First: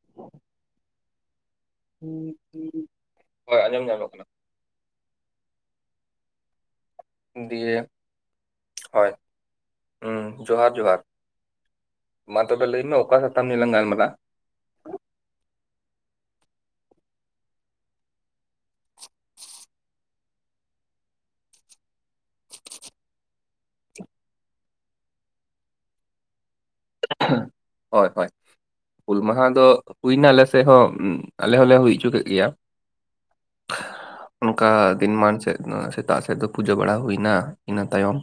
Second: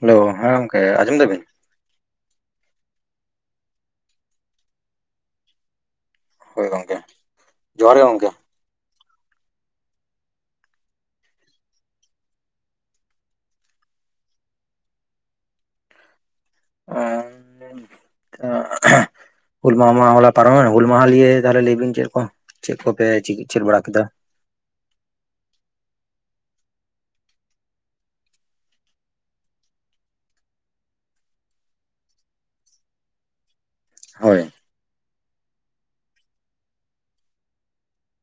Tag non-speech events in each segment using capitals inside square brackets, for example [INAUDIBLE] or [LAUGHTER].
Hello, ᱦᱮᱸ ᱜᱚᱢᱠᱮ ᱟᱸᱡᱚᱢ ᱫᱟᱵᱤᱱ? ᱦᱳᱭ ᱟᱸᱡᱚᱢ ᱧᱟᱢᱚᱜ ᱠᱟᱱᱟ᱾ ᱦᱳᱭ ᱜᱚᱝᱠᱮ᱾ ᱫᱤᱭᱮ ᱡᱚᱦᱟᱨ ᱜᱮ ᱜᱚᱝᱠᱮ ᱦᱚᱭ, ᱩᱸ ᱡᱚᱦᱟᱨ ᱡᱚᱦᱟᱨ᱾ ᱢᱟ ᱛᱚᱵᱮ ᱞᱟᱹᱭ ᱢᱮ ᱚᱠᱟ ᱥᱟᱛᱟᱢ ᱱᱤᱭᱮ ᱞᱟᱝ ᱜᱟᱞᱢᱟᱨᱟᱜᱼᱟ? ᱟᱸ, [INAUDIBLE] [INAUDIBLE] ᱦᱩᱞ ᱢᱟᱦᱟᱦᱟ ᱢᱟ ᱦᱚᱞᱟ ᱯᱟᱨᱚᱢ ᱮᱱᱟ, ᱦᱩᱞ ᱢᱟᱦᱟ ᱞᱤᱭᱮ ᱛᱟᱦᱚᱞᱮ ᱞᱟᱹᱭ ᱵᱤᱱ ᱪᱮᱫ ᱠᱚᱯᱮ ᱪᱤᱠᱟᱹ ᱪᱮᱫ ᱵᱟᱲᱟ ᱠᱮᱫᱟ? ᱦᱳᱭ ᱦᱳᱭ᱾ ᱦᱩᱞ ᱢᱟᱦᱟ ᱫᱚ ᱦᱩᱭ ᱱᱟ ᱟᱞᱮ ᱥᱮ ᱦᱚᱸ, ᱟᱞᱮ ᱦᱚᱸᱞᱮ ᱦᱩᱭ ᱦᱚᱪᱚ ᱠᱮᱫ ᱜᱮᱭᱟ᱾ [UNINTELLIGIBLE] ᱦᱳᱭ᱾ ᱚᱝᱠᱟ ᱫᱤᱱ ᱢᱟᱱ ᱥᱮᱫ ᱥᱮᱛᱟᱜ ᱥᱮᱫ ᱫᱚ ᱯᱩᱡᱟᱹ ᱵᱟᱲᱟ ᱦᱩᱭᱱᱟ, ᱤᱱᱟᱹ ᱛᱟᱭᱚᱢ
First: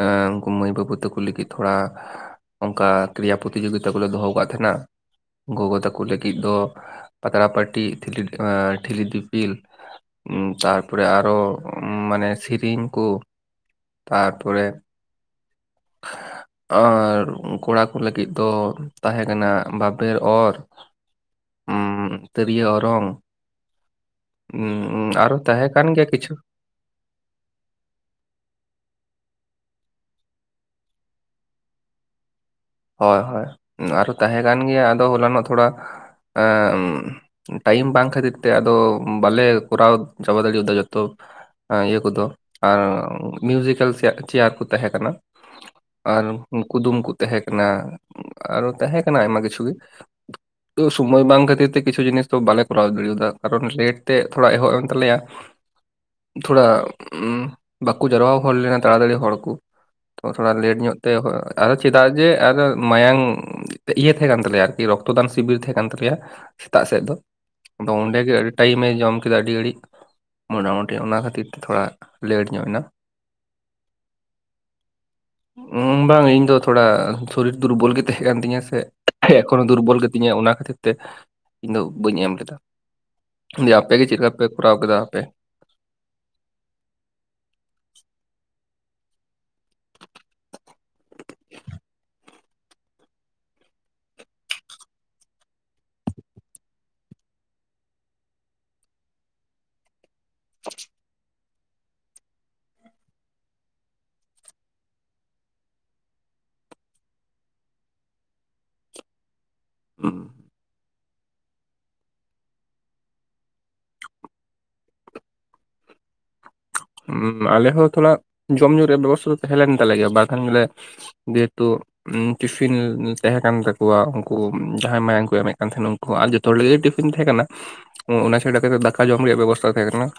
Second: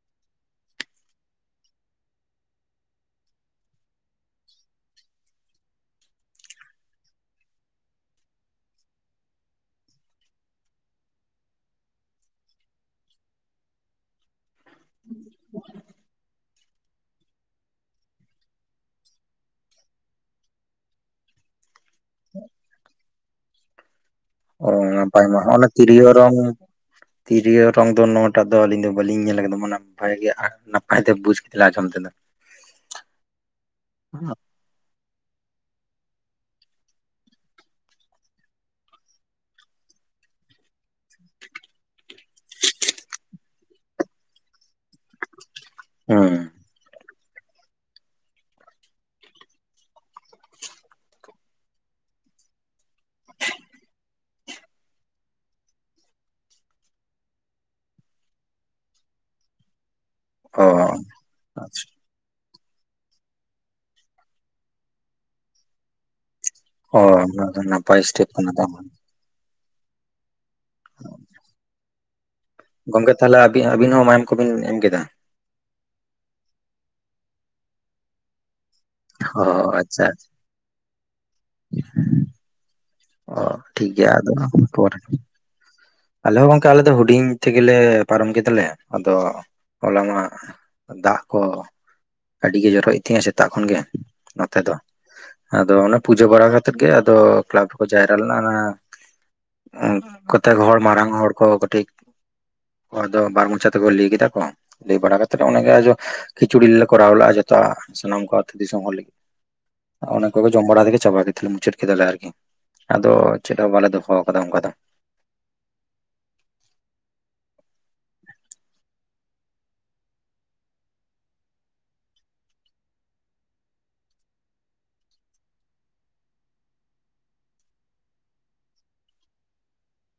ᱮᱸ ᱩᱱᱠᱩ ᱢᱟᱹᱭ ᱵᱟᱹᱵᱩ ᱛᱟᱠᱚ ᱞᱟᱹᱜᱤᱫ ᱛᱷᱚᱲᱟ ᱚᱝᱠᱟ ᱠᱨᱤᱭᱟ ᱯᱨᱚᱛᱤ ᱡᱳᱜᱤᱛᱟ ᱠᱚ ᱞᱮ ᱫᱚᱦᱚ ᱠᱟᱫ ᱛᱟᱦᱮᱸᱱᱟ᱾ ᱜᱚᱜᱚ ᱛᱟᱠᱚ ᱞᱟᱹᱜᱤᱫ ᱫᱚ ᱯᱟᱛᱲᱟ ᱯᱟᱹᱴᱤ ᱴᱷᱤᱞᱤ ᱮᱸ ᱴᱷᱤᱞᱤ ᱫᱤᱯᱤᱞ᱾ ᱛᱟᱨᱯᱚᱨᱮ ᱟᱨᱚ ᱢᱟᱱᱮ ᱥᱮᱨᱮᱧ ᱠᱚ, ᱛᱟᱨ ᱯᱚᱨᱮ [UNINTELLIGIBLE] ᱟᱨ ᱠᱚᱲᱟ ᱠᱚ ᱞᱟᱹᱜᱤᱫ ᱫᱚ ᱛᱟᱦᱮᱸ ᱠᱟᱱᱟ ᱵᱟᱵᱮᱨ ᱚᱨ ᱩᱸ ᱛᱤᱨᱭᱳ ᱚᱨᱚᱝ ᱚ ᱩᱢ, ᱱᱟᱯᱟᱭ ᱟᱨᱚ ᱢᱟ ᱦᱚᱸᱜ ᱛᱟᱦᱮᱸ ᱱᱟ ᱠᱟᱱ ᱛᱤᱨᱭᱚ ᱜᱮᱭᱟ ᱠᱤᱪᱷᱩ ᱚᱨᱚᱝ ᱛᱤᱨᱭᱳ ᱚᱨᱚᱝ ᱫᱚ ᱱᱚᱣᱟ ᱴᱟᱜ ᱫᱚ ᱟᱹᱞᱤᱧ ᱫᱚ ᱵᱟᱞᱤᱧ ᱧᱮᱞ ᱠᱟᱫᱟ, ᱢᱟᱱᱮ ᱱᱟᱯᱟᱭ ᱜᱮ ᱱᱟᱯᱟᱭ ᱛᱮ ᱵᱩᱡ ᱠᱟᱛᱮ ᱞᱤᱧ ᱟᱸᱡᱚᱢ ᱠᱮᱫᱟ᱾ ᱦᱳᱭ ᱦᱳᱭ ᱟᱨᱚ ᱛᱟᱦᱮᱸ ᱠᱟᱱ ᱜᱮᱭᱟ ᱟᱫᱚ ᱦᱚᱞᱟ ᱱᱚᱜ ᱛᱷᱚᱲᱟ ᱮᱸᱜ ᱩᱸ ᱴᱟᱭᱤᱢ ᱵᱟᱝ ᱠᱷᱟᱹᱛᱤᱨ ᱛᱮ ᱟᱫᱚ ᱵᱟᱞᱮ ᱠᱚᱨᱟᱣ ᱪᱟᱵᱟ ᱫᱟᱲᱮᱣᱟᱫᱟ ᱡᱚᱛᱚ ᱤᱭᱟᱹ ᱠᱚᱫᱚ ᱟᱨ ᱢᱤᱭᱡᱤᱠᱮᱞ ᱪᱮᱭᱟᱨ ᱠᱩ ᱛᱟᱦᱮᱸ ᱠᱟᱱᱟ, ᱟᱨ ᱦᱩᱸ ᱠᱩᱫᱩᱢ ᱠᱚ ᱛᱟᱦᱮᱸ ᱠᱟᱱᱟ ᱟᱨᱚ ᱛᱟᱦᱮᱸ ᱠᱟᱱᱟ ᱟᱭᱢᱟ ᱠᱤᱪᱷᱩ ᱜᱮ᱾ ᱛᱚ ᱥᱩᱚᱢᱚᱭ ᱵᱟᱝ ᱠᱷᱟᱹᱛᱤᱨ ᱛᱮ ᱠᱤᱪᱷᱩ ᱡᱤᱱᱤᱥ ᱫᱚ ᱵᱟᱞᱮ ᱠᱚᱨᱟᱣ ᱫᱟᱲᱮ ᱭᱟᱫᱟ ᱠᱟᱨᱚᱱ ᱞᱮᱴ ᱛᱮ ᱛᱷᱚᱲᱟ ᱮᱦᱚᱵ ᱮᱱ ᱛᱟᱞᱮᱭᱟ᱾ ᱛᱷᱚᱲᱟ ᱵᱟᱠᱚ ᱡᱟᱨᱣᱟ ᱦᱩᱭ ᱞᱮᱱᱟ ᱛᱟᱲᱟ ᱛᱟᱲᱤ ᱦᱚᱲ ᱠᱩ᱾ ᱛᱚ ᱛᱷᱚᱲᱟ ᱚ ᱞᱮᱴ ᱧᱚᱜ ᱛᱮ ᱟᱫᱚ ᱟᱪᱪᱷᱟ, ᱪᱮᱫᱟᱜ ᱡᱮ ᱟᱫᱚ ᱢᱟᱭᱟᱢ ᱤᱭᱟᱹ ᱛᱟᱦᱮᱸ ᱠᱟᱱ ᱛᱟᱞᱮᱭᱟ ᱟᱨᱠᱤ ᱨᱚᱠᱛᱚᱫᱟᱱ ᱥᱤᱵᱤᱨ ᱛᱟᱦᱮᱸ ᱠᱟᱱ ᱛᱟᱞᱮᱭᱟ᱾ ᱥᱮᱛᱟᱜ ᱚ ᱥᱮᱫ ᱫᱚ ᱚᱱᱟ ᱟᱫᱚ ᱱᱟᱯᱟᱭ ᱥᱴᱮᱯ ᱚᱰᱮᱜᱮ ᱠᱟᱱᱟ ᱟᱹᱰᱤ ᱴᱟᱭᱤᱢ ᱛᱟᱨᱢᱟᱱᱮ ᱮ ᱡᱚᱢ ᱠᱮᱫᱟ ᱟᱹᱰᱤ ᱜᱷᱟᱹᱲᱤᱡ᱾ ᱢᱚᱴᱟ ᱢᱩᱴᱤ ᱚᱱᱟ ᱠᱷᱟᱹᱛᱤᱨ ᱛᱮ ᱛᱷᱚᱲᱟ ᱞᱮᱹᱴ ᱧᱚᱜ ᱱᱟ᱾ ᱜᱚᱝᱠᱮ ᱛᱟᱦᱞᱮ ᱟᱵᱤᱱ ᱦᱚᱸ ᱢᱟᱭᱟᱢ ᱠᱚᱵᱤᱱ ᱮᱢ ᱠᱮᱫᱟ? ᱵᱟᱝ ᱤᱧ ᱫᱚ ᱛᱷᱚᱲᱟ ᱥᱚᱨᱤᱨ ᱫᱩᱨᱵᱚᱞ ᱜᱮ ᱛᱟᱦᱮᱸ ᱠᱟᱱ ᱛᱤᱧᱟᱹ ᱥᱮ, ᱚ ᱮᱠᱷᱚᱱᱚ ᱫᱩᱨᱵᱚᱞ ᱟᱪᱪᱷᱟ ᱜᱮ ᱛᱤᱧᱟ ᱚᱱᱟ ᱠᱷᱟᱹᱛᱤᱨ ᱛᱮ ᱤᱧ ᱫᱚ ᱵᱟᱹᱧ ᱮᱢ ᱞᱮᱫᱟ᱾ ᱚ ᱫᱤᱭᱮ ᱴᱷᱤᱠ ᱟᱯᱮ ᱜᱮ ᱜᱮᱭᱟ ᱪᱮᱫ ᱞᱮᱠᱟ ᱟᱫᱚ ᱯᱮ ᱠᱚᱨᱟᱣ ᱯᱚᱨ ᱠᱮᱫᱟ ᱟᱯᱮ? ᱟᱞᱮ ᱦᱚᱸ ᱜᱚᱝᱠᱮ ᱟᱞᱮ ᱫᱚ ᱦᱩᱰᱤᱧ ᱛᱮᱜᱮ ᱞᱮ ᱯᱟᱨᱚᱢ ᱠᱮᱫᱟ ᱞᱮ ᱟᱫᱚ ᱦᱚᱞᱟ ᱢᱟ ᱫᱟᱜ ᱠᱚ ᱟᱹᱰᱤ ᱜᱮ ᱡᱚᱨᱚ ᱭᱮᱫ ᱛᱟᱦᱮᱸᱫ ᱟ ᱥᱮᱛᱟᱜ ᱠᱷᱚᱱ ᱜᱮ ᱱᱚᱛᱮ ᱫᱚ᱾ ᱟᱫᱚ ᱚᱱᱮ ᱯᱩᱡᱟᱹ ᱵᱟᱲᱟ ᱠᱟᱛᱮᱫ ᱜᱮ ᱟᱫᱚ ᱠᱮᱞᱟᱵ ᱨᱮᱠᱚ ᱡᱟᱭᱨᱟ ᱞᱮᱱᱟ ᱚᱱᱟ ᱩᱸᱜ ᱠᱚᱛᱮᱠ ᱦᱚᱲ ᱢᱟᱨᱟᱝ ᱦᱚᱲ ᱠᱚ ᱠᱟᱹᱴᱤᱡ ᱦᱚᱲ ᱫᱚ ᱵᱟᱨ ᱢᱚᱪᱟ ᱛᱮ ᱠᱚ ᱞᱟᱹᱭ ᱠᱮᱫᱟ ᱠᱚ, ᱞᱟᱹᱭ ᱵᱟᱲᱟ ᱠᱟᱛᱮᱫ ᱟᱸᱵᱮ ᱜᱮ ᱟᱡᱚ ᱠᱷᱤᱪᱩᱲᱤ ᱞᱮ ᱠᱚᱨᱟᱣ ᱞᱮᱫᱼᱟ ᱡᱚᱛᱚᱣᱟᱜ ᱥᱟᱱᱟᱢ ᱠᱚ ᱟᱹᱛᱩ ᱫᱤᱥᱚᱢ ᱦᱚᱲ ᱞᱟᱹᱜᱤᱫ, ᱱᱚᱜ-ᱚᱱᱟ ᱠᱚᱜᱮ ᱡᱚᱢ ᱵᱟᱲᱟ ᱛᱮ ᱜᱮ ᱪᱟᱵᱟ ᱠᱮᱫᱟᱞᱮ ᱢᱩᱪᱟᱹᱫ ᱠᱮᱫᱟᱞᱮ ᱟᱨᱠᱤ, ᱟᱫᱚ ᱪᱮᱫ ᱦᱚᱸ ᱵᱟᱞᱮ ᱫᱚᱦᱚ ᱟᱠᱟᱫᱟ ᱚᱱᱠᱟ ᱫᱚ ᱾ ᱦᱩᱸ ᱟᱞᱮ ᱦᱚᱸ ᱛᱷᱚᱲᱟ ᱡᱚᱢ ᱧᱩ ᱨᱮ ᱵᱮᱵᱚᱥᱛᱷᱟ ᱫᱚ ᱛᱟᱦᱮᱸ ᱞᱮᱱ ᱛᱟᱞᱮ ᱜᱮᱭᱟ ᱵᱟᱠᱷᱟᱱ ᱵᱚᱞᱮ ᱡᱮᱦᱮᱛᱩ ᱴᱤᱯᱷᱤᱱ ᱛᱟᱦᱮᱸ ᱠᱟᱱ ᱛᱟᱠᱩᱣᱟ ᱩᱱᱠᱩ ᱡᱟᱦᱟᱸᱭ ᱢᱟᱭᱟᱝ ᱠᱚ ᱮᱢᱮᱫ ᱠᱟᱱ ᱛᱟᱦᱮᱱᱟ ᱩᱱᱠᱩ ᱾ ᱟᱨ ᱡᱷᱚᱛᱚ ᱦᱚᱲ ᱞᱟᱜᱤᱫ ᱴᱤᱯᱷᱤᱱ ᱛᱟᱦᱮᱸ ᱠᱟᱱᱟ ᱚᱱᱟ ᱪᱷᱟᱰᱟ ᱠᱟᱛᱮᱫ ᱫᱟᱠᱟ ᱡᱚᱢ ᱨᱮᱭᱟᱜ ᱵᱮᱵᱚᱥᱛᱟ ᱦᱚ ᱛᱟᱦᱮᱸ ᱠᱟᱱᱟ ᱾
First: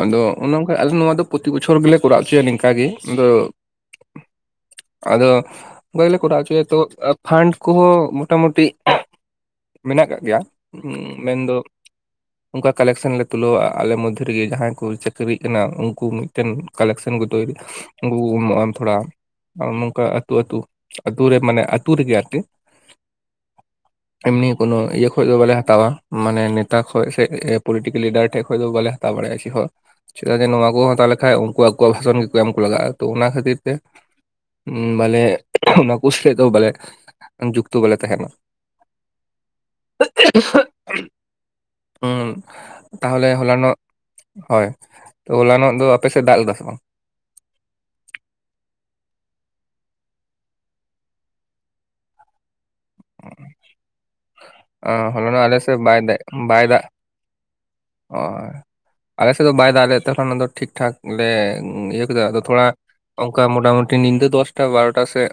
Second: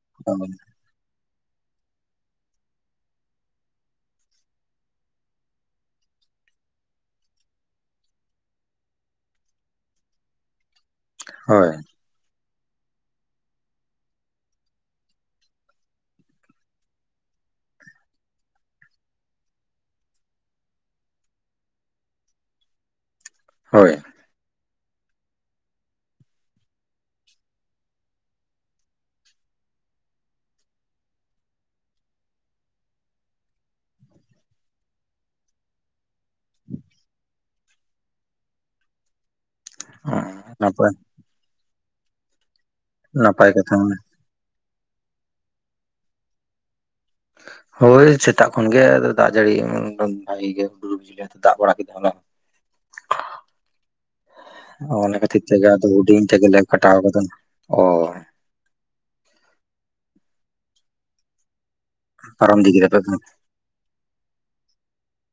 ᱟᱫᱚ ᱚᱱᱮ ᱚᱱᱠᱟ ᱟᱞᱮ ᱱᱚᱣᱟ ᱫᱚ ᱯᱨᱚᱛᱤ ᱵᱚᱪᱷᱚᱨ ᱜᱮᱞᱮ ᱠᱚᱨᱟᱣ ᱦᱚᱪᱚᱭᱟ ᱱᱤᱝᱠᱟ ᱜᱤ, ᱟᱫᱚ ᱟᱫᱚ [UNINTELLIGIBLE] ᱜᱮᱞᱮ ᱠᱚᱨᱟᱣ ᱦᱚᱪᱚᱭᱟ ᱛᱚ ᱯᱷᱟᱱᱰ ᱠᱚ ᱦᱚᱸ ᱢᱚᱴᱟ ᱢᱩᱴᱤ ᱢᱮᱱᱟᱜ ᱠᱟᱜ ᱜᱮᱭᱟ᱾ ᱩᱸ ᱢᱮᱱᱫᱚ ᱦᱳᱭ ᱚᱱᱠᱟ ᱠᱟᱞᱮᱠᱥᱮᱱ ᱞᱮ ᱛᱩᱞᱟᱹᱣᱟ ᱟᱞᱮ ᱢᱚᱫ ᱨᱮᱜᱮ ᱡᱟᱦᱟᱸᱭ ᱠᱚ ᱪᱟᱹᱠᱨᱤᱜ ᱠᱟᱱᱟ ᱩᱱᱠᱩ ᱢᱤᱫᱴᱮᱱ ᱠᱟᱞᱮᱠᱥᱮᱱ [UNINTELLIGIBLE] ᱩᱱᱠᱩ ᱠᱚ ᱮᱢᱚᱜᱼᱟ ᱛᱷᱚᱲᱟ᱾ ᱦᱚᱸᱜ-ᱚ ᱱᱚᱝᱠᱟ ᱟᱹᱛᱩ ᱟᱹᱛᱩ ᱟᱹᱛᱩ ᱨᱮ ᱢᱟᱱᱮ ᱟᱹᱛᱩ ᱨᱮᱜᱮ ᱟᱨᱠᱤ᱾ ᱦᱳᱭ᱾ ᱮᱢᱱᱤ ᱠᱳᱱᱚ ᱤᱭᱟᱹ ᱠᱷᱚᱡ ᱫᱚ ᱵᱟᱞᱮ ᱦᱟᱛᱟᱣᱟ, ᱢᱟᱱᱮ ᱱᱮᱛᱟ ᱠᱷᱚᱡ ᱥᱮ ᱯᱚᱞᱤᱴᱤᱠᱮᱞ ᱞᱤᱰᱟᱨ ᱴᱷᱮᱡ ᱠᱷᱚᱡ ᱫᱚ ᱵᱟᱞᱮ ᱦᱟᱛᱟᱣ ᱵᱟᱲᱟᱭᱟ ᱪᱮᱫ ᱦᱚ ᱾ ᱪᱮᱫᱠᱟ ᱡᱮ ᱱᱚᱣᱟ ᱠᱚ ᱦᱟᱛᱟᱣ ᱞᱮᱠᱷᱟᱡ ᱩᱱᱠᱩ ᱟᱠᱚᱣᱟᱜ ᱵᱷᱟᱥᱚᱱ ᱜᱮᱠᱚ ᱮᱢ ᱠᱚ ᱞᱟᱜᱟᱜᱼᱟ, ᱛᱚ ᱚᱱᱟ ᱠᱷᱟᱹᱛᱤᱨ ᱛᱮ ᱩᱸ ᱵᱟᱞᱮ ᱱᱩᱠᱩ ᱥᱟᱛᱮᱜ ᱫᱚ ᱵᱟᱞᱮ ᱡᱩᱠᱛᱚ ᱵᱟᱞᱮ ᱛᱟᱦᱮᱱᱟ᱾ ᱱᱟᱯᱟᱭ [UNINTELLIGIBLE] ᱩᱸ ᱛᱟᱦᱚᱞᱮ ᱱᱟᱯᱟᱭ ᱦᱚᱞᱟᱱᱚᱜ ᱠᱟᱛᱷᱟ ᱦᱚᱭ ᱛᱚ ᱦᱚᱞᱟᱱᱚᱜ ᱫᱚ ᱟᱯᱮ ᱥᱮᱫ ᱫᱟᱜ ᱞᱮᱫᱟ ᱥᱮ ᱵᱟᱝ? ᱦᱳᱭ ᱥᱮᱛᱟᱜ ᱠᱷᱚᱱ ᱜᱮ ᱟᱫᱚ ᱫᱟᱜ ᱡᱟᱹᱲᱤ [UNINTELLIGIBLE] ᱵᱷᱟᱜᱤ ᱜᱮ ᱦᱩᱰᱩᱨ ᱵᱤᱡᱽᱞᱤ ᱫᱟᱜ ᱵᱟᱲᱟ ᱠᱮᱫᱟ ᱦᱚᱞᱟ᱾ ᱚ ᱚᱱᱟ ᱠᱷᱟᱹᱛᱤᱨ ᱦᱚᱞᱟᱱᱚᱜ ᱟᱞᱮ ᱛᱮᱜᱮ ᱥᱮᱫ ᱟᱫᱚ ᱵᱟᱭ ᱫᱟ ᱦᱩᱰᱤᱧ ᱛᱮᱜᱮᱞᱮ ᱵᱟᱭ ᱫᱟᱜ [UNINTELLIGIBLE] ᱚ ᱟᱞᱮ ᱥᱮᱫ ᱫᱚ ᱵᱟᱭ ᱫᱟᱜ ᱞᱮᱜ ᱛᱮ ᱦᱚᱞᱟᱱᱚᱜ ᱫᱚ ᱴᱷᱤᱠ ᱴᱷᱟᱠ ᱞᱮ ᱤᱭᱟᱹ ᱠᱮᱫᱟ ᱟᱫᱚ ᱯᱟᱨᱚᱢ ᱛᱷᱚᱲᱟ ᱤᱫᱤ ᱠᱮᱫᱟ ᱯᱮ ᱵᱟᱝ? ᱚᱱᱠᱟ ᱢᱚᱴᱟᱢᱩᱴᱤ ᱧᱤᱫᱟᱹ ᱫᱚᱥᱴᱟ ᱵᱟᱨᱚᱴᱟ ᱥᱮᱜ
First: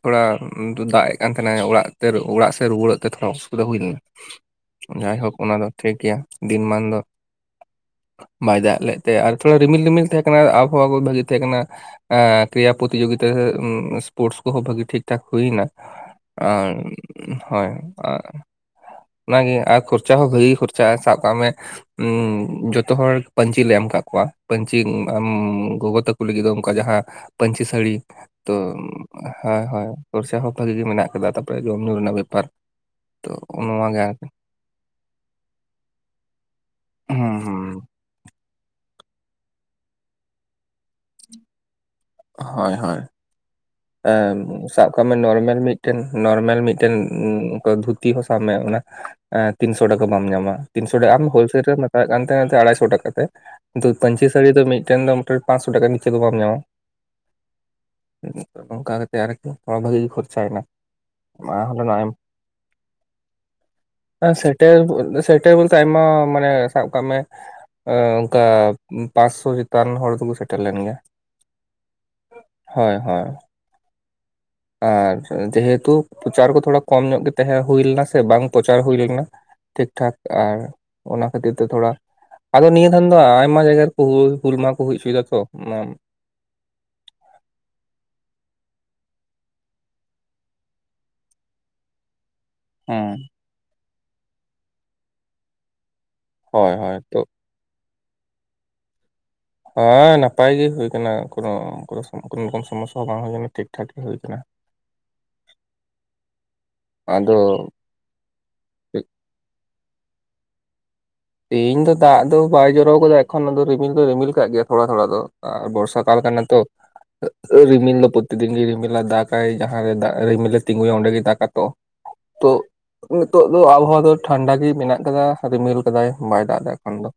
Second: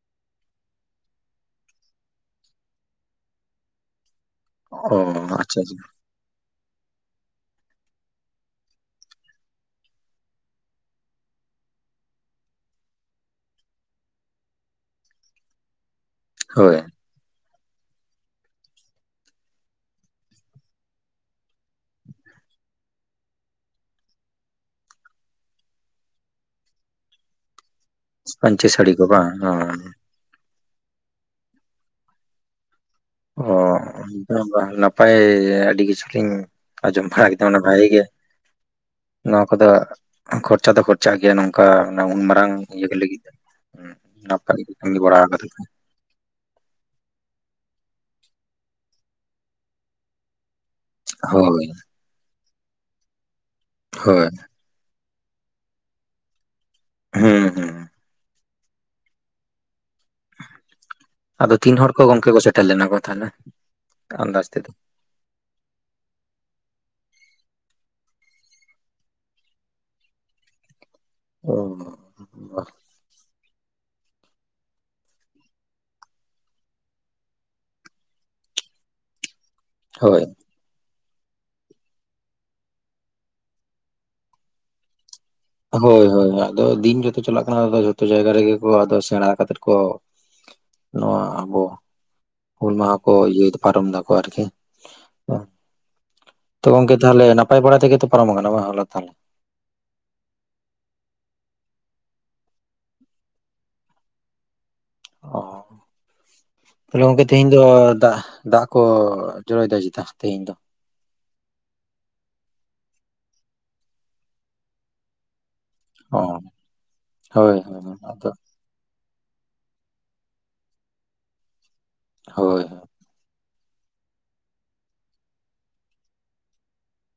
ᱛᱷᱚᱲᱟ ᱫᱟᱜ ᱮᱫ ᱠᱟᱱ ᱛᱟᱦᱮᱱᱟ, ᱚᱲᱟᱜ ᱛᱮ ᱚᱲᱟᱜ ᱥᱮᱫ ᱨᱩᱣᱟᱹᱲᱚᱜ ᱛᱮ ᱛᱷᱚᱲᱟ ᱚᱥᱩᱵᱤᱫᱷᱟ ᱦᱩᱭ ᱞᱮᱱᱟ᱾ ᱚ ᱡᱟᱭᱦᱳᱠ ᱚᱱᱟ ᱟᱪᱪᱷᱟ ᱫᱚ ᱟᱪᱪᱷᱟ ᱴᱷᱤᱠ ᱜᱮᱭᱟ ᱫᱤᱱ ᱢᱟᱱ ᱫᱚ ᱵᱟᱭ ᱫᱟᱜ ᱞᱮᱫ ᱛᱮ ᱟᱨ ᱛᱷᱚᱲᱟ ᱨᱤᱢᱤᱞ ᱨᱤᱢᱤᱞ ᱛᱟᱦᱮᱸ ᱠᱟᱱᱟ, ᱟᱨ ᱟᱵᱚᱦᱟᱣᱟ ᱠᱚ ᱵᱷᱟᱹᱜᱤ ᱛᱟᱦᱮᱸ ᱠᱟᱱᱟ᱾ ᱮᱸ ᱠᱨᱤᱭᱟ ᱯᱨᱚᱛᱤᱡᱩᱜᱤᱛᱟ ᱥᱯᱳᱨᱴᱥ ᱠᱚᱦᱚᱸ ᱵᱷᱟᱹᱜᱤ ᱴᱷᱤᱠ ᱴᱷᱟᱠ ᱦᱩᱭᱮᱱᱟ ᱾ ᱟ ᱦᱳᱭ ᱦᱳᱭ ᱟ ᱚᱱᱟᱜᱮ ᱟᱨ ᱠᱷᱚᱨᱪᱟ ᱦᱚᱸ ᱵᱷᱟᱹᱜᱤ ᱜᱮ ᱠᱷᱚᱨᱪᱟᱜᱼᱟ ᱥᱟᱵ ᱠᱟᱜ ᱢᱮ ᱩᱸ ᱡᱚᱛᱚ ᱦᱚᱲ ᱯᱟᱹᱧᱪᱤ ᱞᱮ ᱮᱢ ᱠᱟᱫ ᱠᱚᱣᱟ, ᱯᱟᱹᱧᱪᱤ ᱜᱚᱜᱚ ᱛᱟᱠᱚ ᱞᱟᱹᱜᱤᱫ ᱫᱚ ᱚᱱᱠᱟ ᱡᱟᱦᱟᱸ ᱯᱟᱹᱧᱪᱤ ᱥᱟᱹᱲᱤ ᱛᱚ ᱯᱟᱹᱧᱪᱤ ᱥᱟᱹᱲᱤ ᱠᱚ ᱵᱟᱝ ᱦᱚᱭ ᱦᱚᱭ ᱠᱷᱚᱨᱪᱟ ᱦᱚᱸ ᱵᱷᱟᱜᱤ ᱜᱮ ᱢᱮᱱᱟᱜ ᱠᱟᱫᱟ ᱛᱟᱯᱚᱨᱮ ᱡᱚᱢ ᱧᱩ ᱨᱮᱱᱟᱜ ᱵᱮᱯᱟᱨ ᱾ ᱦᱚ [UNINTELLIGIBLE] ᱱᱟᱯᱟᱭ ᱟᱹᱰᱤ ᱠᱤᱪᱷᱩ ᱞᱤᱧ ᱟᱸᱡᱚᱢ ᱵᱟᱲᱟ ᱦᱩᱸ ᱠᱮᱫᱟ ᱦᱩᱸ ᱚᱱᱟ ᱵᱷᱟᱜᱤ ᱜᱮ ᱱᱚᱣᱟ ᱠᱚᱫᱚ ᱠᱷᱚᱨᱪᱟ ᱫᱚ ᱠᱷᱚ ᱪᱟᱜ ᱜᱮᱭᱟ ᱱᱚᱝᱠᱟ ᱩᱱ ᱢᱟᱨᱟᱝ ᱤᱭᱟᱹ ᱠᱚ ᱞᱟᱹᱜᱤᱫ ᱫᱚ᱾ ᱮ ᱱᱟᱯᱟᱭ ᱜᱮ ᱥᱟᱵ ᱠᱟᱹᱢᱤ ᱠᱟᱜ ᱢᱮ ᱵᱟᱲᱟ ᱠᱟᱫᱟ ᱱᱚᱨᱢᱮᱞ ᱯᱮ᱾ ᱢᱤᱫ ᱴᱮᱱ ᱱᱚᱨᱢᱮᱞ ᱢᱤᱫᱴᱮᱱ ᱫᱷᱩᱛᱤ ᱦᱚᱸ ᱥᱟᱵ ᱢᱮ ᱚᱱᱟ ᱛᱤᱱᱥᱚ ᱴᱟᱠᱟ ᱵᱟᱢ ᱧᱟᱢᱟ ᱾ ᱛᱤᱱᱥᱚ ᱴᱤ ᱟᱢ ᱦᱳᱞᱥᱮᱞ ᱦᱳᱭ ᱨᱮᱢ ᱦᱟᱛᱟᱣᱮᱫ ᱠᱟᱱ ᱛᱟᱦᱮᱸᱫ ᱛᱮ ᱟᱲᱟᱭᱥᱚ ᱴᱟᱠᱟ ᱛᱮ, ᱠᱤᱱᱛᱩ ᱯᱟᱹᱧᱪᱤ ᱦᱳᱭ ᱥᱟᱹᱲᱤ ᱫᱚ ᱢᱤᱫᱴᱮᱱ ᱫᱚ ᱢᱳᱴᱮ ᱯᱟᱸᱪᱥᱚ ᱴᱟᱠᱟ ᱱᱤᱪᱮ ᱫᱚ ᱵᱟᱢ ᱧᱟᱢᱟ᱾ ᱦᱩᱸ ᱦᱩᱸ᱾ ᱱᱚᱝᱠᱟ ᱠᱟᱛᱮ ᱟᱨᱠᱤ ᱱᱚᱣᱟ ᱵᱷᱟᱜᱤ ᱜᱮ ᱠᱷᱚᱨᱪᱟᱭᱮᱱᱟ᱾ ᱟᱫᱚ ᱛᱤᱱ ᱦᱚᱲ ᱠᱚ ᱜᱚᱝᱠᱮ ᱠᱚ ᱥᱮᱴᱮᱨ ᱞᱮᱱᱟ ᱠᱚ ᱛᱟᱦᱚᱞᱮ [UNINTELLIGIBLE] ᱟᱱᱫᱟᱡ ᱛᱮᱫᱚ? ᱥᱮᱴᱮᱨ [UNINTELLIGIBLE] ᱴᱮᱵ ᱛᱮ ᱟᱭᱢᱟ ᱢᱟᱱᱮ ᱥᱟᱵ ᱠᱟᱜ ᱢᱮ ᱾ ᱮ ᱚᱱᱠᱟ ᱯᱟᱸᱪᱥᱚ ᱪᱮᱛᱟᱱ ᱦᱚᱲ ᱫᱚᱠᱚ ᱥᱮᱴᱮᱨ ᱞᱮᱱ ᱜᱮᱭᱟ ᱾ ᱚ [UNINTELLIGIBLE] ᱦᱚᱭ ᱦᱚᱭ ᱾ ᱟᱪᱪᱷᱟ ᱡᱮᱦᱮᱛᱩ ᱯᱨᱚᱪᱟᱨ ᱠᱚ ᱛᱷᱚᱲᱟ ᱠᱚᱢ ᱧᱚᱜ ᱜᱮ ᱛᱟᱦᱮᱸ ᱦᱩᱭ ᱞᱮᱱᱟ ᱥᱮ ᱵᱟᱝ ᱯᱨᱚᱪᱟᱨ ᱦᱩᱭ ᱞᱮᱱᱟ ᱾ ᱴᱷᱤᱠ ᱴᱷᱟᱠ ᱦᱳᱭ ᱟᱨᱼᱼ ᱚᱱᱟ ᱠᱷᱟᱹᱛᱤᱨ ᱛᱮ ᱛᱷᱚᱲᱟ, ᱟᱫᱚ ᱱᱤᱭᱟᱹ ᱫᱤᱱ ᱫᱚ ᱟᱭᱢᱟ ᱡᱟᱭᱜᱟ ᱨᱮᱠᱚ ᱦᱩᱞ, ᱦᱩᱞ ᱢᱟᱦᱟ ᱠᱚ ᱦᱩᱭ ᱚᱪᱚᱭᱮᱫᱟ ᱛᱚ ᱾ ᱦᱳᱭ ᱦᱳᱭ ᱟᱫᱚ ᱫᱤᱱ ᱡᱚᱛᱚ ᱪᱟᱞᱟᱜ ᱠᱟᱱᱟ ᱡᱷᱚᱛᱚ ᱡᱟᱭᱜᱟ ᱨᱮᱜᱮ ᱠᱚ ᱟᱫᱚ ᱥᱮᱬᱟ ᱠᱟᱛᱮ ᱠᱚᱼᱼ ᱱᱚᱣᱟ ᱟᱵᱚᱼᱼ ᱦᱩᱞ ᱢᱟᱦᱟ ᱠᱚ ᱤᱭᱟᱹ ᱯᱟᱨᱚᱢ ᱫᱟᱠᱚ ᱟᱨᱠᱤ ᱾ ᱛᱚ ᱦᱳᱭ ᱜᱚᱝᱠᱮ ᱦᱳᱭ ᱛᱚ ᱛᱟᱦᱚᱞᱮ ᱱᱟᱯᱟᱭ ᱵᱟᱲᱟ ᱛᱮᱜᱮ ᱛᱚ ᱯᱟᱨᱚᱢ ᱟᱠᱟᱱᱟ ᱦᱚᱞᱟ [INAUDIBLE] ᱦᱮᱸ ᱱᱟᱯᱟᱭ ᱜᱮ ᱦᱩᱭ ᱠᱟᱱᱟ ᱾ ᱠᱳᱱᱳ ᱠᱳᱱᱳ ᱨᱚᱠᱚᱢ ᱥᱚᱢᱚᱥᱥᱟ ᱦᱚᱸ ᱵᱟᱝ ᱦᱩᱭ ᱟᱠᱟᱱᱟ ᱴᱷᱤᱠ ᱴᱷᱟᱠ ᱜᱮ ᱦᱩᱭ ᱟᱠᱟᱱᱟ ᱾ ᱚ, ᱛᱟᱦᱞᱮ ᱜᱚᱝᱠᱮ ᱟᱫᱚ ᱛᱮᱦᱮᱧ ᱫᱚ ᱫᱟᱜ ᱫᱟᱜ ᱠᱚ ᱡᱚᱨᱚᱭ ᱫᱟᱭ ᱪᱮᱛᱟ ᱛᱮᱦᱮᱧ ᱫᱚ ᱾ ᱤᱧ ᱫᱚ ᱫᱟᱜ ᱫᱚ ᱵᱟᱭ ᱡᱚᱨᱚᱣᱟ ᱠᱟᱫᱟ ᱮᱠᱷᱚᱱ ᱫᱚ ᱨᱤᱢᱤᱞ ᱫᱚ ᱨᱤᱢᱤᱞ ᱠᱟᱜ ᱜᱮᱭᱟ ᱛᱷᱚᱲᱟ ᱛᱷᱚᱲᱟ ᱫᱚ ᱾ ᱟ ᱵᱚᱨᱥᱟ ᱠᱟᱞ ᱚ ᱠᱟᱱᱟ ᱛᱚ ᱦᱳᱭ ᱦᱳᱭ ᱨᱤᱢᱤᱞ ᱦᱳᱭ ᱫᱚ ᱯᱨᱚᱛ ᱟᱫᱚ [INAUDIBLE] ᱨᱤᱢᱤᱞᱟ ᱫᱟᱠ ᱯᱨᱟᱭ ᱡᱟᱦᱟᱸᱨᱮ ᱫᱟᱜ ᱨᱤᱢᱤᱞ ᱞᱮ ᱛᱤᱸᱜᱩᱭᱟ ᱚᱸᱰᱮᱜᱮ ᱫᱟᱠᱟ ᱛᱚ, ᱛᱚ ᱾ ᱦᱳᱭ ᱦᱳᱭ ᱱᱤᱛᱚᱜ ᱫᱚ ᱟᱵᱽᱦᱟᱣᱟ ᱫᱚ ᱴᱷᱟᱱᱰᱟ ᱜᱮ ᱢᱮᱱᱟᱜ ᱠᱟᱫᱟ, ᱨᱤᱢᱤᱞᱼᱼ ᱠᱟᱫᱟᱭ ᱵᱟᱭ ᱫᱟᱜ ᱫᱟ ᱮᱠᱷᱚᱱ ᱫᱚ,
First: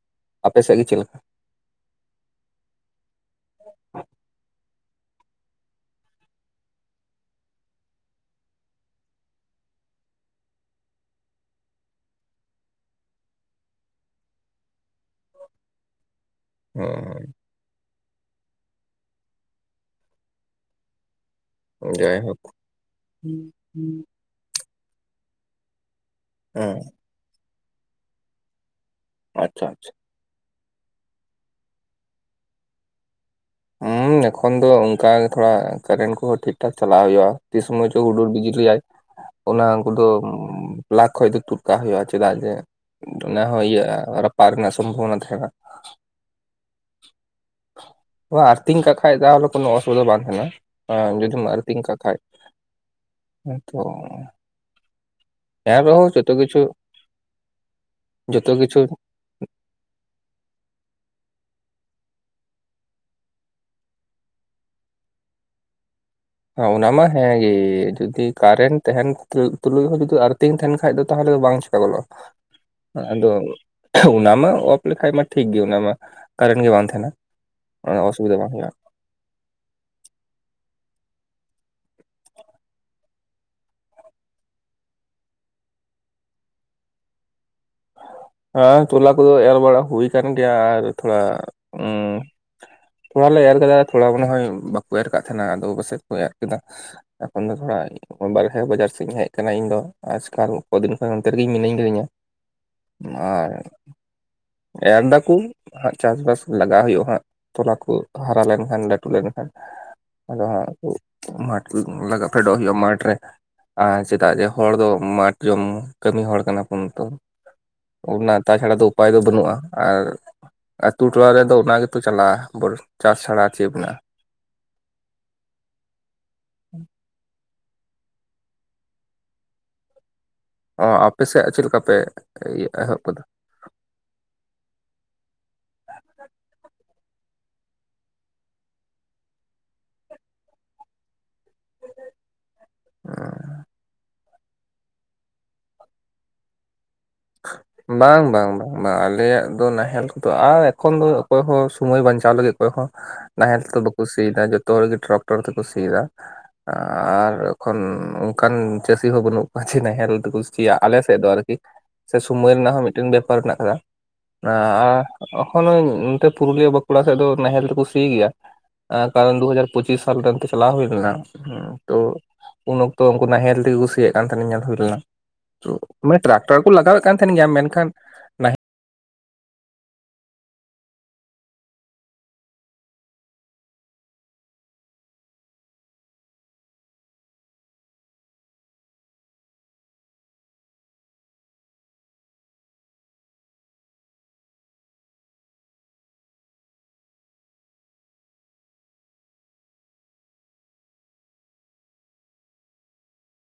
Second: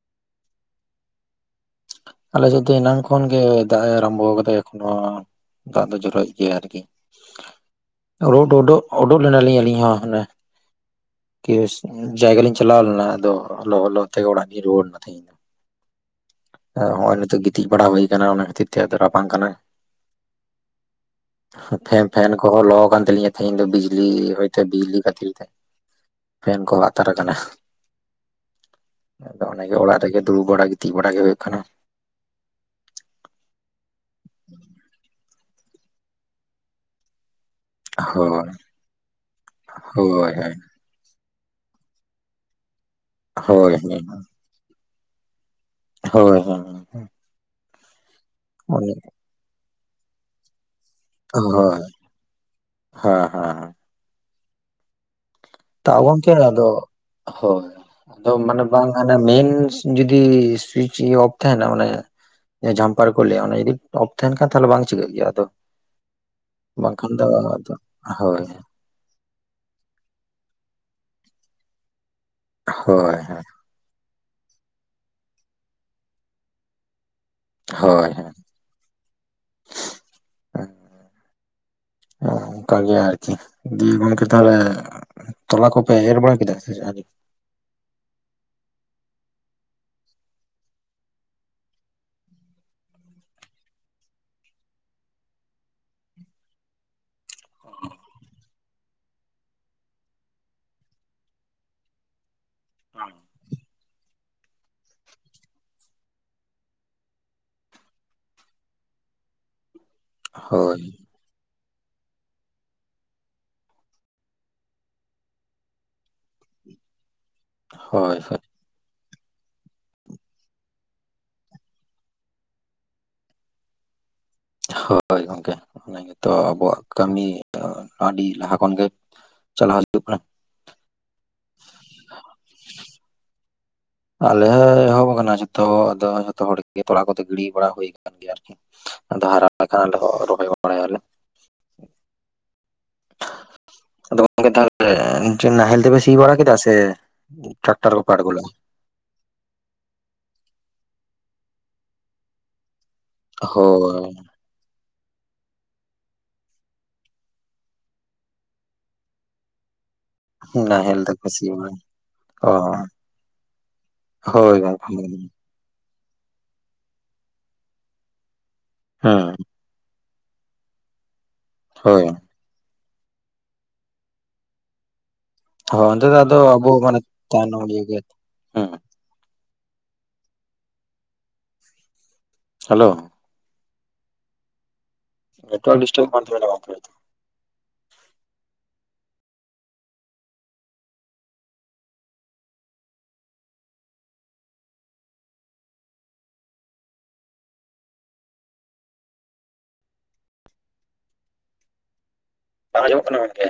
ᱟᱯᱮᱥᱮᱫ ᱜᱮ ᱪᱮᱫ ᱞᱮᱠᱟ? ᱟᱞᱮ ᱥᱮᱫ ᱫᱚ ᱮᱱᱟᱝ ᱠᱷᱚᱱ ᱜᱮ ᱫᱟᱜ ᱮ ᱟᱨᱟᱢᱵᱚ ᱠᱟᱫᱟ ᱮᱠᱷᱱᱚ ᱾ ᱫᱟᱜ ᱫᱚ ᱡᱚᱨᱚᱭᱮᱫ ᱜᱮᱭᱟ ᱟᱨᱠᱤ ᱾ ᱨᱳᱰ ᱚᱰᱚ ᱰᱳ ᱚᱰᱳᱠ ᱞᱮᱱᱟᱞᱤᱧ ᱟᱞᱤᱧ ᱦᱚᱸ ᱦᱮᱼᱼ ᱠᱮᱥ, ᱡᱟᱭᱜᱟ ᱞᱤᱧ ᱪᱟᱞᱟᱣ ᱞᱮᱱᱟ ᱟᱫᱚ ᱞᱚᱦᱚᱫ ᱞᱚᱦᱚᱫ ᱛᱮᱜᱮ ᱚᱲᱟᱜ ᱞᱤᱧ ᱨᱩᱣᱟᱹᱲ ᱮᱱᱟ ᱛᱮᱦᱮᱧ ᱾ ᱱᱚᱸᱜᱼᱚᱭ ᱱᱤᱛᱚᱜ ᱜᱤᱛᱤᱡ ᱵᱟᱲᱟ ᱦᱩᱭ ᱠᱟᱱᱟ, ᱚᱱᱟ ᱠᱷᱟᱹᱛᱤᱨ ᱛᱮ ᱟᱫᱚ ᱨᱟᱵᱟᱝ ᱠᱟᱱᱟ ᱾ ᱦᱩᱸ ᱯᱷᱮᱱ, ᱯᱷᱮᱱ ᱡᱟᱭᱦᱳᱠ ᱠᱚᱦᱚᱸ ᱞᱚ ᱟᱠᱟᱱ ᱛᱟᱞᱤᱧᱟ ᱛᱮᱦᱤᱧ ᱫᱚ ᱵᱤᱡᱽᱞᱤ ᱨᱮᱭᱼᱼ ᱛᱮ ᱵᱤᱡᱽᱞᱤ ᱠᱷᱟᱹᱛᱤᱨ, ᱯᱷᱮᱱ ᱠᱚ ᱦᱮᱸ ᱟᱛᱟᱨ ᱠᱟᱱᱟ ᱾ ᱟᱫᱚ ᱟᱪᱪᱷᱟ ᱚᱱᱟᱜᱮ ᱟᱪᱪᱷᱟ ᱚᱲᱟᱜ ᱨᱮᱜᱮ ᱫᱩᱲᱩᱵ ᱵᱟᱲᱟ ᱜᱤᱛᱤᱡ ᱵᱟᱲᱟ ᱜᱮ ᱦᱩᱭᱩᱜ ᱠᱟᱱᱟ ᱾ ᱦᱮᱸ ᱮᱠᱷᱚᱱ ᱫᱚ ᱚᱱᱠᱟ ᱛᱷᱚᱲᱟ ᱠᱟᱨᱮᱱᱴ ᱠᱚᱦᱚᱸ ᱴᱷᱤᱠ ᱴᱷᱟᱠ ᱪᱟᱞᱟᱣ ᱦᱩᱭᱩᱜᱼᱟ ᱾ ᱛᱤᱱ ᱥᱚᱢᱚᱭ ᱪᱚ ᱦᱩᱰᱩᱨ ᱦᱳᱭ ᱵᱤᱡᱽᱞᱤᱭᱟᱭ ᱚᱱᱟ ᱩᱱᱠᱩ ᱫᱚᱼᱼ ᱦᱳᱭ ᱯᱷᱞᱟᱠ ᱠᱷᱚᱡ ᱫᱚ ᱛᱩᱫᱠᱟᱜ ᱦᱩᱭᱩᱜᱼᱟ, ᱪᱮᱫᱟᱜ ᱡᱮ ᱚᱱᱟ ᱦᱚᱸ ᱦᱳᱭ ᱤᱭᱟᱹ ᱦᱳᱭ ᱨᱟᱯᱟᱜ ᱨᱮᱱᱟᱜ ᱥᱚᱢᱵᱷᱚᱵᱚᱱᱟ ᱛᱟᱦᱮᱸᱱᱟ ᱾ ᱦᱳᱭ ᱦᱳᱭ ᱟᱨᱛᱷᱤᱝ ᱦᱳᱭ ᱠᱟᱜ ᱠᱷᱟᱡ ᱛᱟᱦᱚᱞᱮ ᱠᱳᱱᱳ ᱚᱥᱩᱵᱤᱫᱷᱟ ᱵᱟᱝ ᱛᱟᱦᱮᱱᱟ ᱾ ᱦᱮᱸ ᱡᱩᱫᱤᱢ ᱦᱳᱭ ᱟᱨᱛᱷᱤᱝ ᱠᱟᱜ ᱠᱷᱟᱡ, ᱦᱮᱸ ᱛᱚᱼᱼ ᱛᱟᱣ ᱜᱚᱝᱠᱮ ᱠᱤᱪᱷᱩ ᱟᱫᱚ, ᱦᱳᱭ ᱟᱫᱚ ᱡᱚᱛᱚ ᱢᱟᱱᱮ ᱠᱤᱪᱷᱩ ᱵᱟᱝᱟᱼᱼ ᱢᱮᱱᱥ ᱡᱩᱫᱤᱻ ᱥᱩᱭᱤᱪ ᱚᱯᱷ ᱛᱟᱸᱦᱮᱱᱟ ᱢᱟᱱᱮᱼᱼ ᱡᱷᱟᱢᱯᱟᱨ ᱠᱚ ᱞᱟᱹᱭᱟ, ᱚᱱᱟ ᱡᱚᱫᱤ ᱚᱯᱷ ᱛᱟᱸᱦᱮᱱ ᱠᱷᱟᱱ ᱛᱚ ᱵᱟᱝ ᱪᱤᱠᱟᱹᱜ ᱜᱮᱭᱟ ᱟᱫᱚ ᱾ ᱦᱮᱸ ᱟᱱᱟ ᱢᱟ ᱦᱮᱸᱜᱮ, ᱟᱫᱚ ᱡᱩᱫᱤ ᱦᱳᱭ ᱠᱟᱨᱮᱱᱴᱼᱼ ᱛᱟᱦᱮᱱ ᱛᱩᱞᱩᱡ ᱦᱚᱸ ᱡᱩᱫᱤ ᱟᱨᱛᱷᱤᱝ ᱛᱟᱸᱦᱮᱱ ᱠᱷᱟᱱ ᱫᱚ ᱛᱟᱦᱚᱞᱮ ᱫᱚ ᱵᱟᱝ ᱪᱤᱠᱟ ᱜᱚᱫᱚᱜᱼᱟ ᱾ ᱦᱳᱭ ᱟᱫᱚ ᱚᱱᱟᱢᱟ [UNINTELLIGIBLE] ᱚᱯᱷ ᱞᱮᱠᱷᱟᱡ ᱢᱟ ᱴᱷᱤᱠ ᱜᱮ ᱚᱱᱟ ᱢᱟ, ᱠᱟᱨᱮᱱᱴ ᱜᱮ ᱵᱟᱝ ᱛᱟᱦᱮᱱᱟ ᱾ ᱦᱳᱭ ᱦᱮᱸ [UNINTELLIGIBLE] ᱚ, ᱚᱱᱠᱟ ᱜᱮ ᱟᱨᱠᱤ ᱾ ᱫᱤᱭᱮ ᱜᱚᱝᱠᱮ ᱛᱟᱦᱚᱞᱮ, ᱛᱚᱞᱟ ᱠᱚᱯᱮ ᱮᱨ ᱵᱟᱲᱟ ᱠᱮᱫᱟ ᱥᱮ ᱟᱹᱣᱨᱤᱼᱼ ᱦᱮᱸ ᱛᱚᱞᱟ ᱠᱚᱫᱚ ᱮᱨ ᱵᱟᱲᱟ ᱦᱩᱭ ᱟᱠᱟᱱ ᱜᱮᱭᱟ, ᱟᱨ ᱛᱷᱚᱲᱟ ᱩᱸᱼᱼ ᱛᱷᱚᱲᱟ ᱞᱮ ᱮᱨ ᱠᱮᱫᱟ ᱛᱷᱚᱲᱟ ᱫᱚ ᱱᱚᱜᱼᱚᱭ ᱵᱟᱠᱚ ᱮᱨ ᱠᱟᱫ ᱛᱟᱦᱮᱸᱱᱟ ᱟᱫᱚ ᱯᱟᱥᱮᱡ ᱠᱚ ᱮᱨ ᱠᱮᱫᱟ ᱾ ᱮᱠᱷᱚᱱ ᱫᱚ ᱠᱚᱣᱟᱭᱼᱼ ᱵᱟᱨᱦᱮ ᱵᱟᱡᱟᱨ ᱥᱮᱫ ᱤᱧ ᱦᱮᱡ ᱟᱠᱟᱱᱟ ᱤᱧ ᱫᱚ ᱟᱡᱠᱟᱞ ᱠᱚ ᱫᱤᱱ ᱠᱷᱚᱱ ᱚᱱᱛᱮ ᱨᱮᱜᱮ ᱤᱧ ᱢᱤᱱᱟᱹᱧ ᱟᱠᱟᱫᱤᱧᱟ ᱟᱨ ᱮᱨ ᱫᱟᱠᱚ ᱦᱟᱸ ᱪᱟᱥᱵᱟᱥ ᱞᱟᱜᱟᱣ ᱦᱩᱭᱩᱜ-ᱟ ᱦᱟᱸᱜ ᱛᱚᱞᱟ ᱠᱚ ᱦᱟᱨᱟ ᱞᱮᱱᱠᱷᱟᱱ ᱞᱟᱹᱴᱩ ᱞᱮᱱᱠᱷᱟᱱ ᱟᱫᱚ ᱦᱟᱸᱜ ᱦᱳᱭ ᱠᱚ ᱢᱟᱴᱷ ᱞᱟᱜᱟᱜ ᱯᱷᱮᱰᱚᱜ ᱦᱩᱭᱩᱜ-ᱟ ᱢᱟᱴᱷ ᱨᱮ ᱟᱨ ᱪᱮᱫᱟᱜ ᱡᱮ ᱦᱚᱲ ᱫᱚ ᱢᱟᱴ ᱡᱚᱢ ᱠᱟᱹᱢᱤ ᱦᱚᱲ ᱠᱟᱱᱟ ᱵᱚᱱᱛᱚ ᱦᱳᱭ ᱚᱱᱟ ᱛᱟᱪᱷᱟᱲᱟ ᱫᱚ ᱩᱯᱟᱭ ᱫᱚ ᱵᱟᱹᱱᱩᱜ-ᱟ ᱟᱨ ᱟᱛᱳ ᱴᱚᱞᱟ ᱨᱮᱫᱚ ᱚᱱᱟ ᱜᱮᱛᱚ ᱪᱟᱞᱟᱜ-ᱟ ᱪᱟᱥ ᱪᱷᱟᱲᱟ ᱪᱮᱫ ᱢᱮᱱᱟᱜ-ᱟ᱾ ᱦᱳᱭ ᱜᱚᱝᱠᱮ ᱚᱱᱟ ᱜᱮᱛᱚ ᱟᱵᱚᱣᱟᱜ ᱠᱟᱹᱢᱤ ᱟᱹᱰᱤ ᱞᱟᱦᱟ ᱠᱷᱚᱱ ᱜᱮ ᱪᱟᱞᱟᱣ ᱦᱤᱡᱩᱜ ᱠᱟᱱᱟ ᱚ ᱟᱯᱮᱥᱮᱡ ᱪᱮᱫ ᱞᱮᱠᱟ ᱯᱮ ᱮᱦᱚᱵ ᱟᱠᱟᱫᱟ ᱟᱞᱮ ᱦᱚᱸ ᱮᱦᱚᱵ ᱟᱠᱟᱱᱟ ᱡᱚᱛᱚ ᱟᱫᱚ ᱡᱚᱛᱚ ᱦᱚᱲ ᱜᱮ ᱛᱚᱲᱟ ᱠᱚᱫᱚ ᱜᱤᱰᱤ ᱵᱟᱲᱟ ᱦᱩᱭ ᱟᱠᱟᱱ ᱜᱮᱭᱟ ᱟᱨᱠᱤ ᱟᱫᱚ ᱦᱟᱨᱟ ᱞᱮᱠᱷᱟᱱ ᱟᱞᱮ ᱦᱚᱸ ᱨᱚᱦᱚᱭ ᱵᱟᱲᱟᱭᱟᱞᱮ ᱟᱫᱚ ᱜᱚᱝᱠᱮ ᱛᱟᱦᱞᱮ ᱱᱟᱦᱮᱞ ᱛᱮᱯᱮ ᱥᱤ ᱵᱟᱲᱟ ᱠᱮᱫᱟ ᱥᱮ ᱴᱨᱟᱠᱴᱟᱨ ᱠᱚᱯᱮ ᱵᱟᱝ ᱟᱬᱜᱚ ᱵᱟᱝ ᱵᱟᱝ ᱵᱟᱝ ᱟᱞᱮᱭᱟᱜ ᱫᱚ ᱱᱟᱦᱮᱞ ᱠᱚᱫᱚ ᱟᱨ ᱮᱠᱷᱚᱱ ᱫᱚ ᱚᱠᱚᱭ ᱦᱚᱸ ᱥᱚᱢᱚᱭ ᱵᱟᱧᱪᱟᱣ ᱞᱟᱹᱜᱤᱫ ᱚᱠᱚᱭ ᱦᱚᱸ ᱱᱟᱦᱮᱞ ᱛᱮ ᱫᱚ ᱵᱟᱠᱚ ᱥᱤᱭᱫᱟ ᱡᱚᱛᱚ ᱦᱚᱲ ᱜᱮ ᱴᱨᱟᱠᱴᱚᱨ ᱛᱮᱠᱚ ᱥᱤᱭᱫᱟ ᱟᱨ ᱮᱠᱷᱚᱱ ᱚᱱᱠᱟᱱ ᱪᱟᱹᱥᱤ ᱦᱚᱸ ᱵᱟᱹᱱᱩᱜ ᱠᱚᱣᱟ ᱡᱮ ᱱᱟᱦᱮᱞ ᱛᱮᱠᱚ ᱥᱤᱭᱟ ᱟᱞᱮ ᱱᱟᱦᱮᱞ ᱥᱮᱫ ᱛᱮᱠᱚ ᱫᱚ ᱟᱨᱠᱤ ᱥᱤᱭᱟ ᱥᱮ ᱚ ᱥᱳᱢᱚᱭ ᱨᱮᱱᱟᱜ ᱦᱚᱸ ᱢᱤᱫᱴᱟᱱ ᱵᱮᱯᱟᱨ ᱦᱮᱱᱟᱜ ᱟᱠᱟᱫᱟ ᱟᱨ ᱦᱳᱭ ᱜᱚᱝᱠᱮ ᱚᱸ ᱮᱠᱷᱚᱱ ᱱᱚᱛᱮ ᱯᱩᱨᱩᱞᱤᱭᱟᱹ ᱵᱟᱸᱠᱩᱲᱟ ᱥᱮᱫ ᱫᱚ ᱱᱟᱦᱮᱞ ᱛᱮᱠᱚ ᱥᱤ ᱜᱮᱭᱟ ᱦᱩᱸ ᱠᱟᱨᱚᱱ ᱫᱩ ᱦᱟᱡᱟᱨ ᱯᱚᱸᱪᱤᱥ ᱥᱟᱞ ᱨᱮᱱ ᱚᱱᱛᱮ ᱪᱟᱞᱟᱣ ᱦᱩᱭ ᱞᱮᱱᱟ ᱛᱚ ᱦᱳᱭ ᱩᱱ ᱚᱠᱛᱚ ᱩᱱᱠᱩ ᱱᱟᱦᱮᱞ ᱛᱮᱜᱮ ᱠᱚ ᱥᱤᱭᱟᱜ ᱠᱟᱱ ᱛᱟᱦᱮᱱᱟ ᱧᱮᱞ ᱦᱩᱭ ᱞᱮᱱᱟ᱾ ᱛᱚ ᱦᱚᱸ ᱚᱱᱛᱮ ᱫᱚ ᱢᱟᱱᱮ ᱟᱫᱚ ᱴᱨᱟᱠᱴᱟᱨ ᱠᱚ ᱟᱵᱚ ᱢᱟᱱᱮ ᱞᱟᱜᱟᱣᱮᱫ ᱠᱟᱱ ᱛᱟᱦᱮᱱ ᱜᱮᱭᱟ ᱛᱟᱭᱱᱚᱢ ᱤᱭᱟᱹ ᱢᱮᱱᱠᱷᱟᱱ ᱜᱮᱭᱟ ᱦᱮᱞᱳ ᱱᱮᱴᱣᱟᱨᱠ ᱰᱤᱥᱴᱟᱵᱚᱜ ᱠᱟᱱ ᱛᱟᱵᱮᱱᱟ ᱜᱚᱝᱠᱮ᱾ ᱵᱟᱝ ᱟᱸᱡᱚᱢᱚᱜ ᱠᱟᱱᱟ ᱜᱚᱝᱠᱮ᱾